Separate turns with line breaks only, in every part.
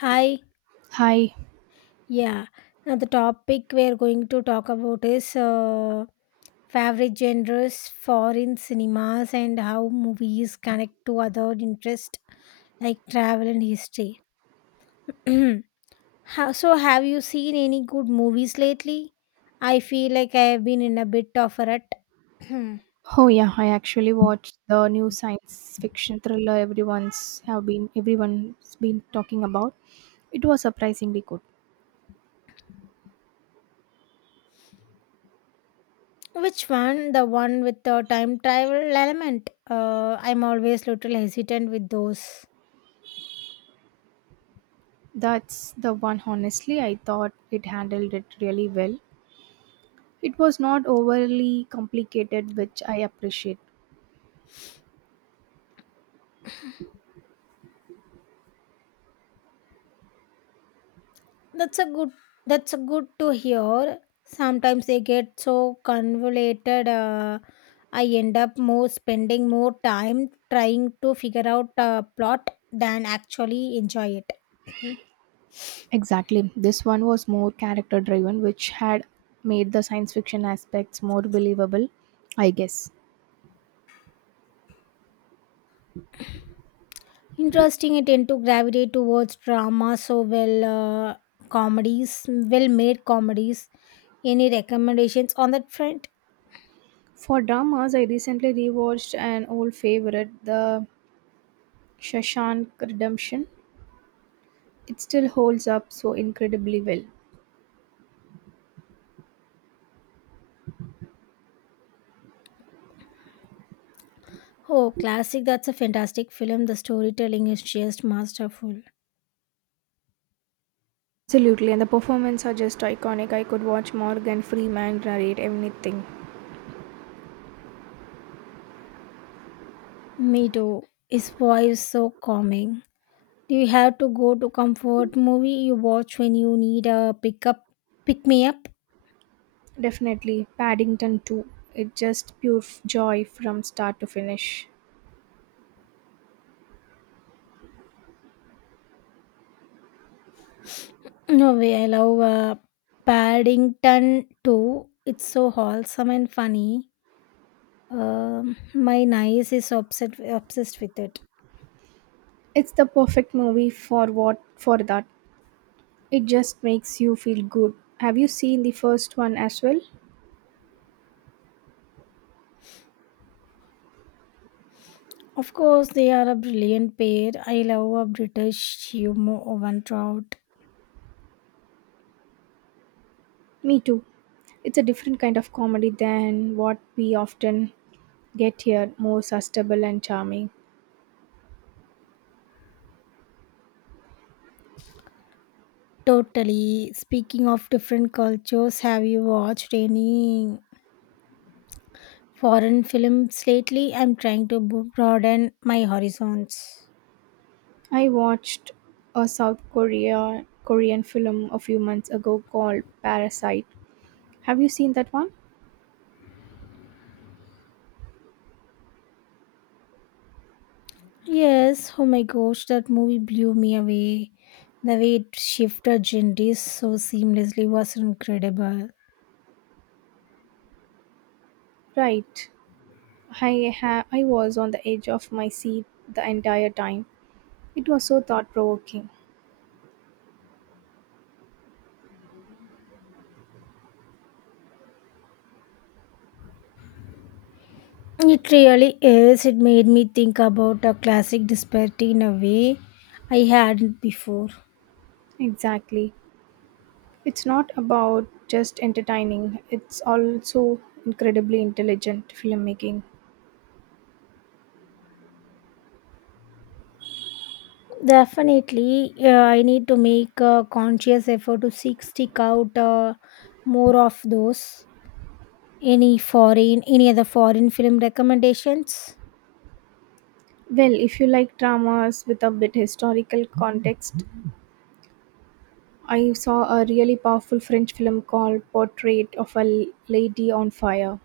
Hi,
Hi.
yeah. Now the topic we're going to talk about is favorite genres, foreign cinemas, and how movies connect to other interests like travel and history. So, have you seen any good movies lately? I feel like I have been in a bit of a rut. Hmm.
Oh yeah, I actually watched the new science fiction thriller everyone's been talking about. It was surprisingly good.
Which one? The one with the time travel element. I'm always little hesitant with those.
That's the one, honestly. I thought it handled it really well. It was not overly complicated, which I appreciate.
That's a good that's a good to hear. Sometimes they get so convoluted I end up more spending more time trying to figure out a plot than actually enjoy it. Mhm.
Exactly. This one was more character driven, which had made the science fiction aspects more believable, I guess.
Interesting, I tend to gravitate towards drama so comedies, well made comedies. Any recommendations on that front?
For dramas, I recently rewatched an old favorite, The Shawshank Redemption. It still holds up so incredibly well.
Oh, classic, that's a fantastic film. The storytelling is just masterful.
Absolutely, and the performances are just iconic. I could watch Morgan Freeman narrate anything.
Me too. His voice so calming. Do you have to go to comfort movie you watch when you need a pick me up?
Definitely, Paddington too. It's just pure joy from start to finish.
No way, I love Paddington too. It's so wholesome and funny. My niece is obsessed with it.
It's the perfect movie for that. It just makes you feel good. Have you seen the first one as well?
Of course, they are a brilliant pair. I love a British humor Owen Trout.
Me too. It's a different kind of comedy than what we often get here, more sustainable and charming.
Totally. Speaking of different cultures, have you watched any foreign films lately? I'm trying to broaden my horizons.
I watched a South Korean film a few months ago called Parasite. Have you seen that one?
Yes, oh my gosh, that movie blew me away. The way it shifted genres so seamlessly was incredible.
Right. I was on the edge of my seat the entire time. It was so thought provoking.
It really is. It made me think about a classic disparity in a way I hadn't before.
Exactly. It's not about just entertaining. It's also incredibly intelligent filmmaking.
Definitely, I need to make a conscious effort to seek stick out more of those. Any other foreign film recommendations?
Well, if you like dramas with a bit historical context, I saw a really powerful French film called Portrait of a Lady on Fire.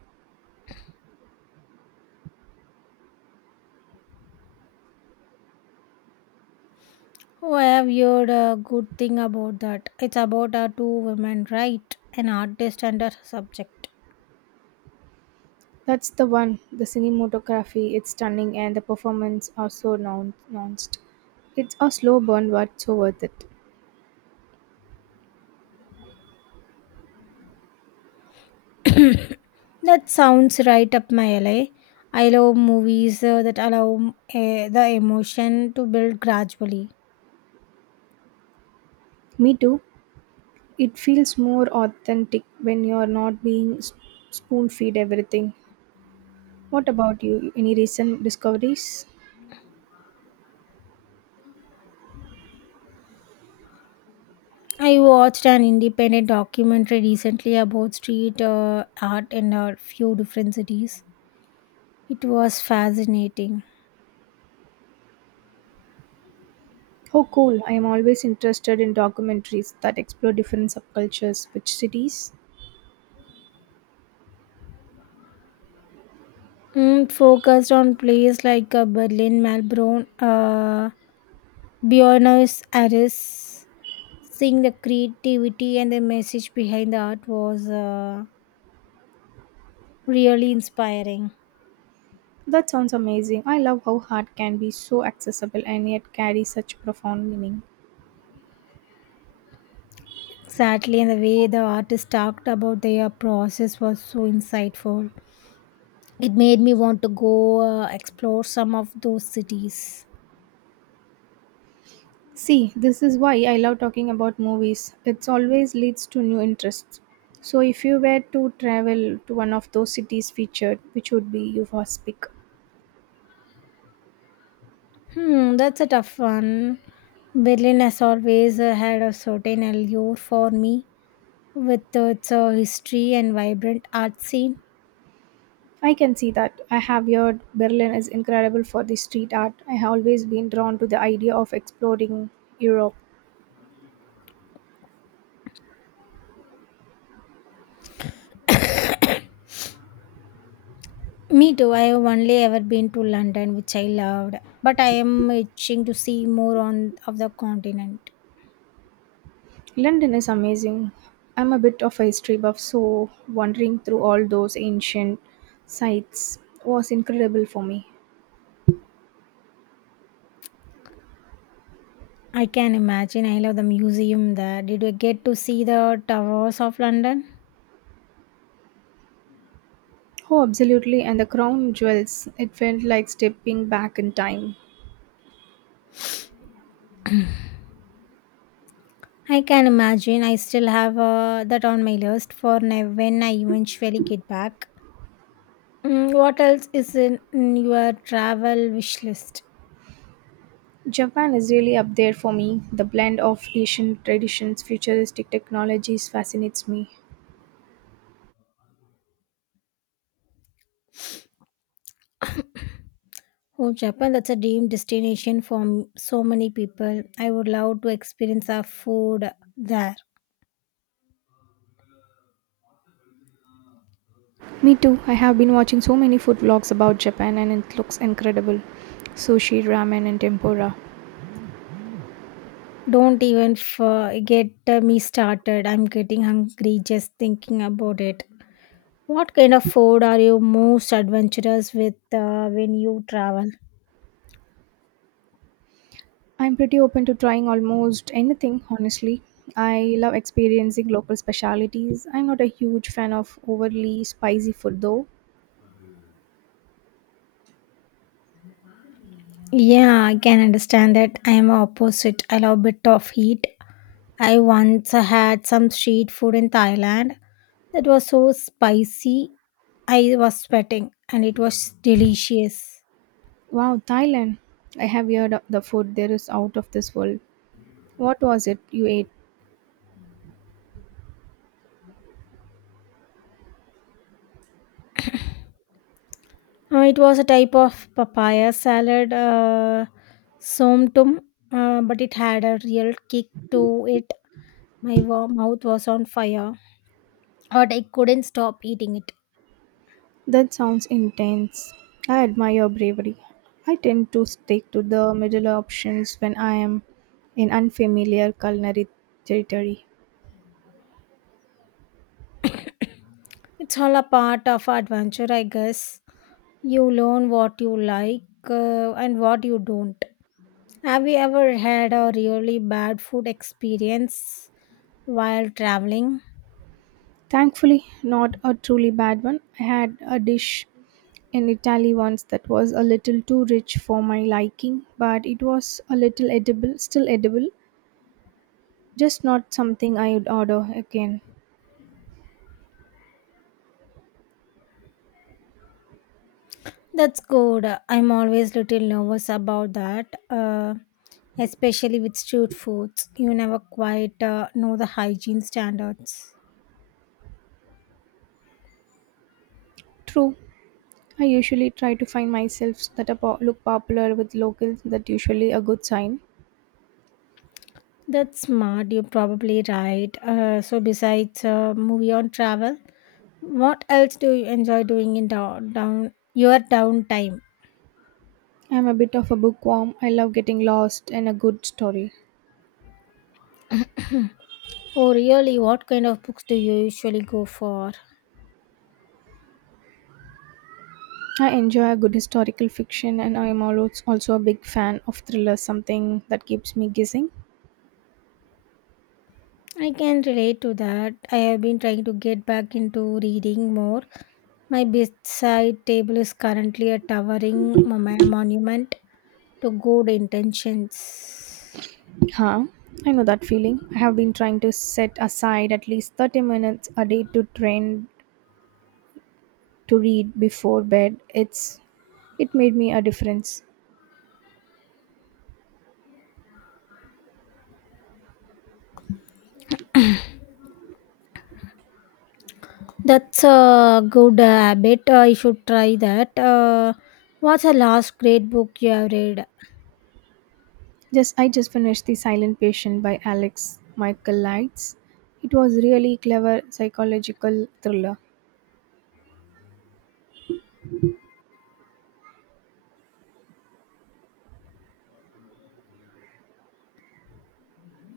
Oh, I have heard a good thing about that. It's about our two women, right? An artist and a subject.
That's the one. The cinematography its stunning and the performance are so nuanced. It's a slow burn but so worth it.
That sounds right up my alley. I love movies that allow the emotion to build gradually.
Me too. It feels more authentic when you're not being spoon fed everything. What about you? Any recent discoveries?
I watched an independent documentary recently about street art in a few different cities. It was fascinating.
Oh, cool. I am always interested in documentaries that explore different subcultures. Which cities?
Mm, focused on places like Berlin, Melbourne, Buenos Aires. Seeing the creativity and the message behind the art was really inspiring.
That sounds amazing. I love how art can be so accessible and yet carry such profound meaning.
Sadly, and the way the artist talked about their process was so insightful. It made me want to go explore some of those cities.
See, this is why I love talking about movies. It always leads to new interests. So, if you were to travel to one of those cities featured, which would be your first pick?
Hmm, that's a tough one. Berlin has always had a certain allure for me with its history and vibrant art scene.
I can see that. I have heard Berlin is incredible for the street art. I have always been drawn to the idea of exploring Europe.
Me too. I have only ever been to London, which I loved, but I am itching to see more on of the continent.
London is amazing. I'm a bit of a history buff, so wandering through all those ancient sites was incredible for me.
I can imagine. I love the museum there. Did you get to see the towers of London?
Oh, absolutely, and the crown jewels, it felt like stepping back in time.
I can imagine. I still have that on my list for when I eventually get back. Mm, what else is in your travel wish list?
Japan is really up there for me. The blend of Asian traditions, futuristic technologies fascinates me.
Oh, Japan, that's a dream destination for so many people. I would love to experience the food there.
Me too. I have been watching so many food vlogs about Japan and it looks incredible. Sushi, ramen, and tempura.
Don't even get me started. I'm getting hungry just thinking about it. What kind of food are you most adventurous with when you travel?
I'm pretty open to trying almost anything, honestly. I love experiencing local specialities. I'm not a huge fan of overly spicy food though.
Yeah, I can understand that. I am opposite. I love bit of heat. I once had some street food in Thailand that was so spicy. I was sweating and it was delicious.
Wow, Thailand. I have heard of the food there is out of this world. What was it you ate?
It was a type of papaya salad, somtum, but it had a real kick to it. My mouth was on fire, but I couldn't stop eating it.
That sounds intense. I admire your bravery. I tend to stick to the middle options when I am in unfamiliar culinary territory.
It's all a part of adventure, I guess. You learn what you like and what you don't. Have you ever had a really bad food experience while traveling?
Thankfully, not a truly bad one. I had a dish in Italy once that was a little too rich for my liking, but it was a little edible, still edible, just not something I would order again.
That's good. I'm always little nervous about that, especially with street foods. You never quite know the hygiene standards.
True, I usually try to find myself that are look popular with locals, that usually a good sign.
That's smart. You're probably right. So, besides movie on travel, what else do you enjoy doing in down, down your downtime?
I'm a bit of a bookworm. I love getting lost in a good story.
Oh, really? What kind of books do you usually go for?
I enjoy a good historical fiction and I am always also a big fan of thrillers, something that keeps me guessing.
I can relate to that. I have been trying to get back into reading more. My bedside table is currently a towering monument to good intentions.
Huh? I know that feeling. I have been trying to set aside at least 30 minutes a day to train to read before bed. It made me a difference.
That's a good habit. I should try that. What's the last great book you have read?
Just I just finished The Silent Patient by Alex Michael Lights. It was really clever psychological thriller.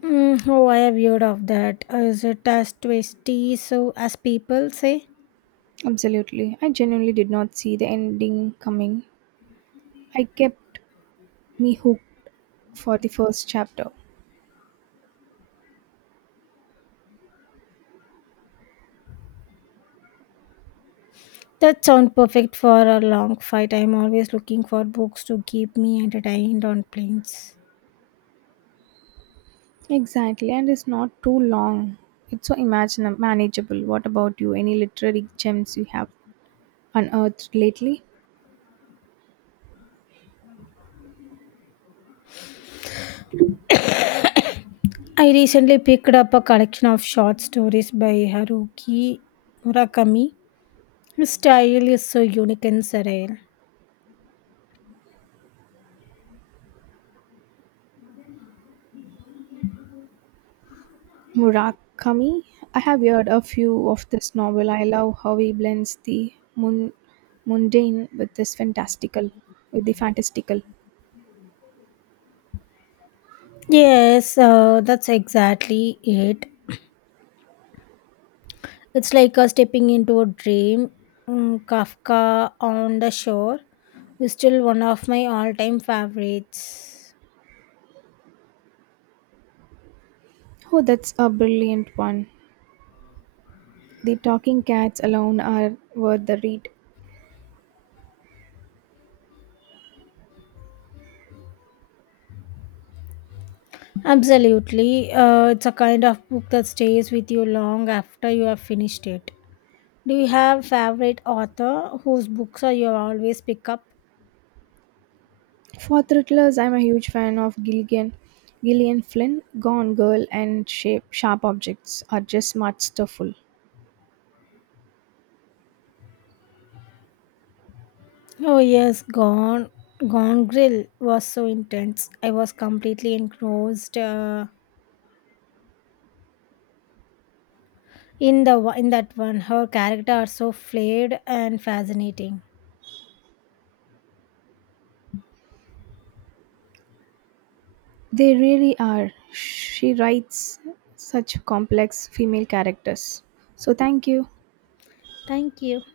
Mm, oh, I have heard of that. Is it as twisty so as people say?
Absolutely. I genuinely did not see the ending coming. I kept me hooked for the first chapter.
That sounds perfect for a long fight. I'm always looking for books to keep me entertained on planes.
Exactly, and it's not too long. It's so imagine manageable. What about you? Any literary gems you have unearthed lately?
I recently picked up a collection of short stories by Haruki Murakami. His style is so unique and surreal.
Murakami. I have read a few of this novel. I love how he blends the mundane with the fantastical.
Yes, that's exactly it. It's like a stepping into a dream. Mm, Kafka on the shore is still one of my all-time favorites.
Oh, that's a brilliant one. The talking cats alone are worth the read.
Absolutely. It's a kind of book that stays with you long after you have finished it. Do you have favorite author whose books are you always pick up?
For thrillers, I'm a huge fan of Gilligan. Gillian Flynn. Gone Girl and Sharp Objects are just smart stufful.
Oh yes, Gone Grill was so intense. I was completely engrossed in the in that one. Her character are so flared and fascinating.
They really are. She writes such complex female characters. So, thank you.
Thank you.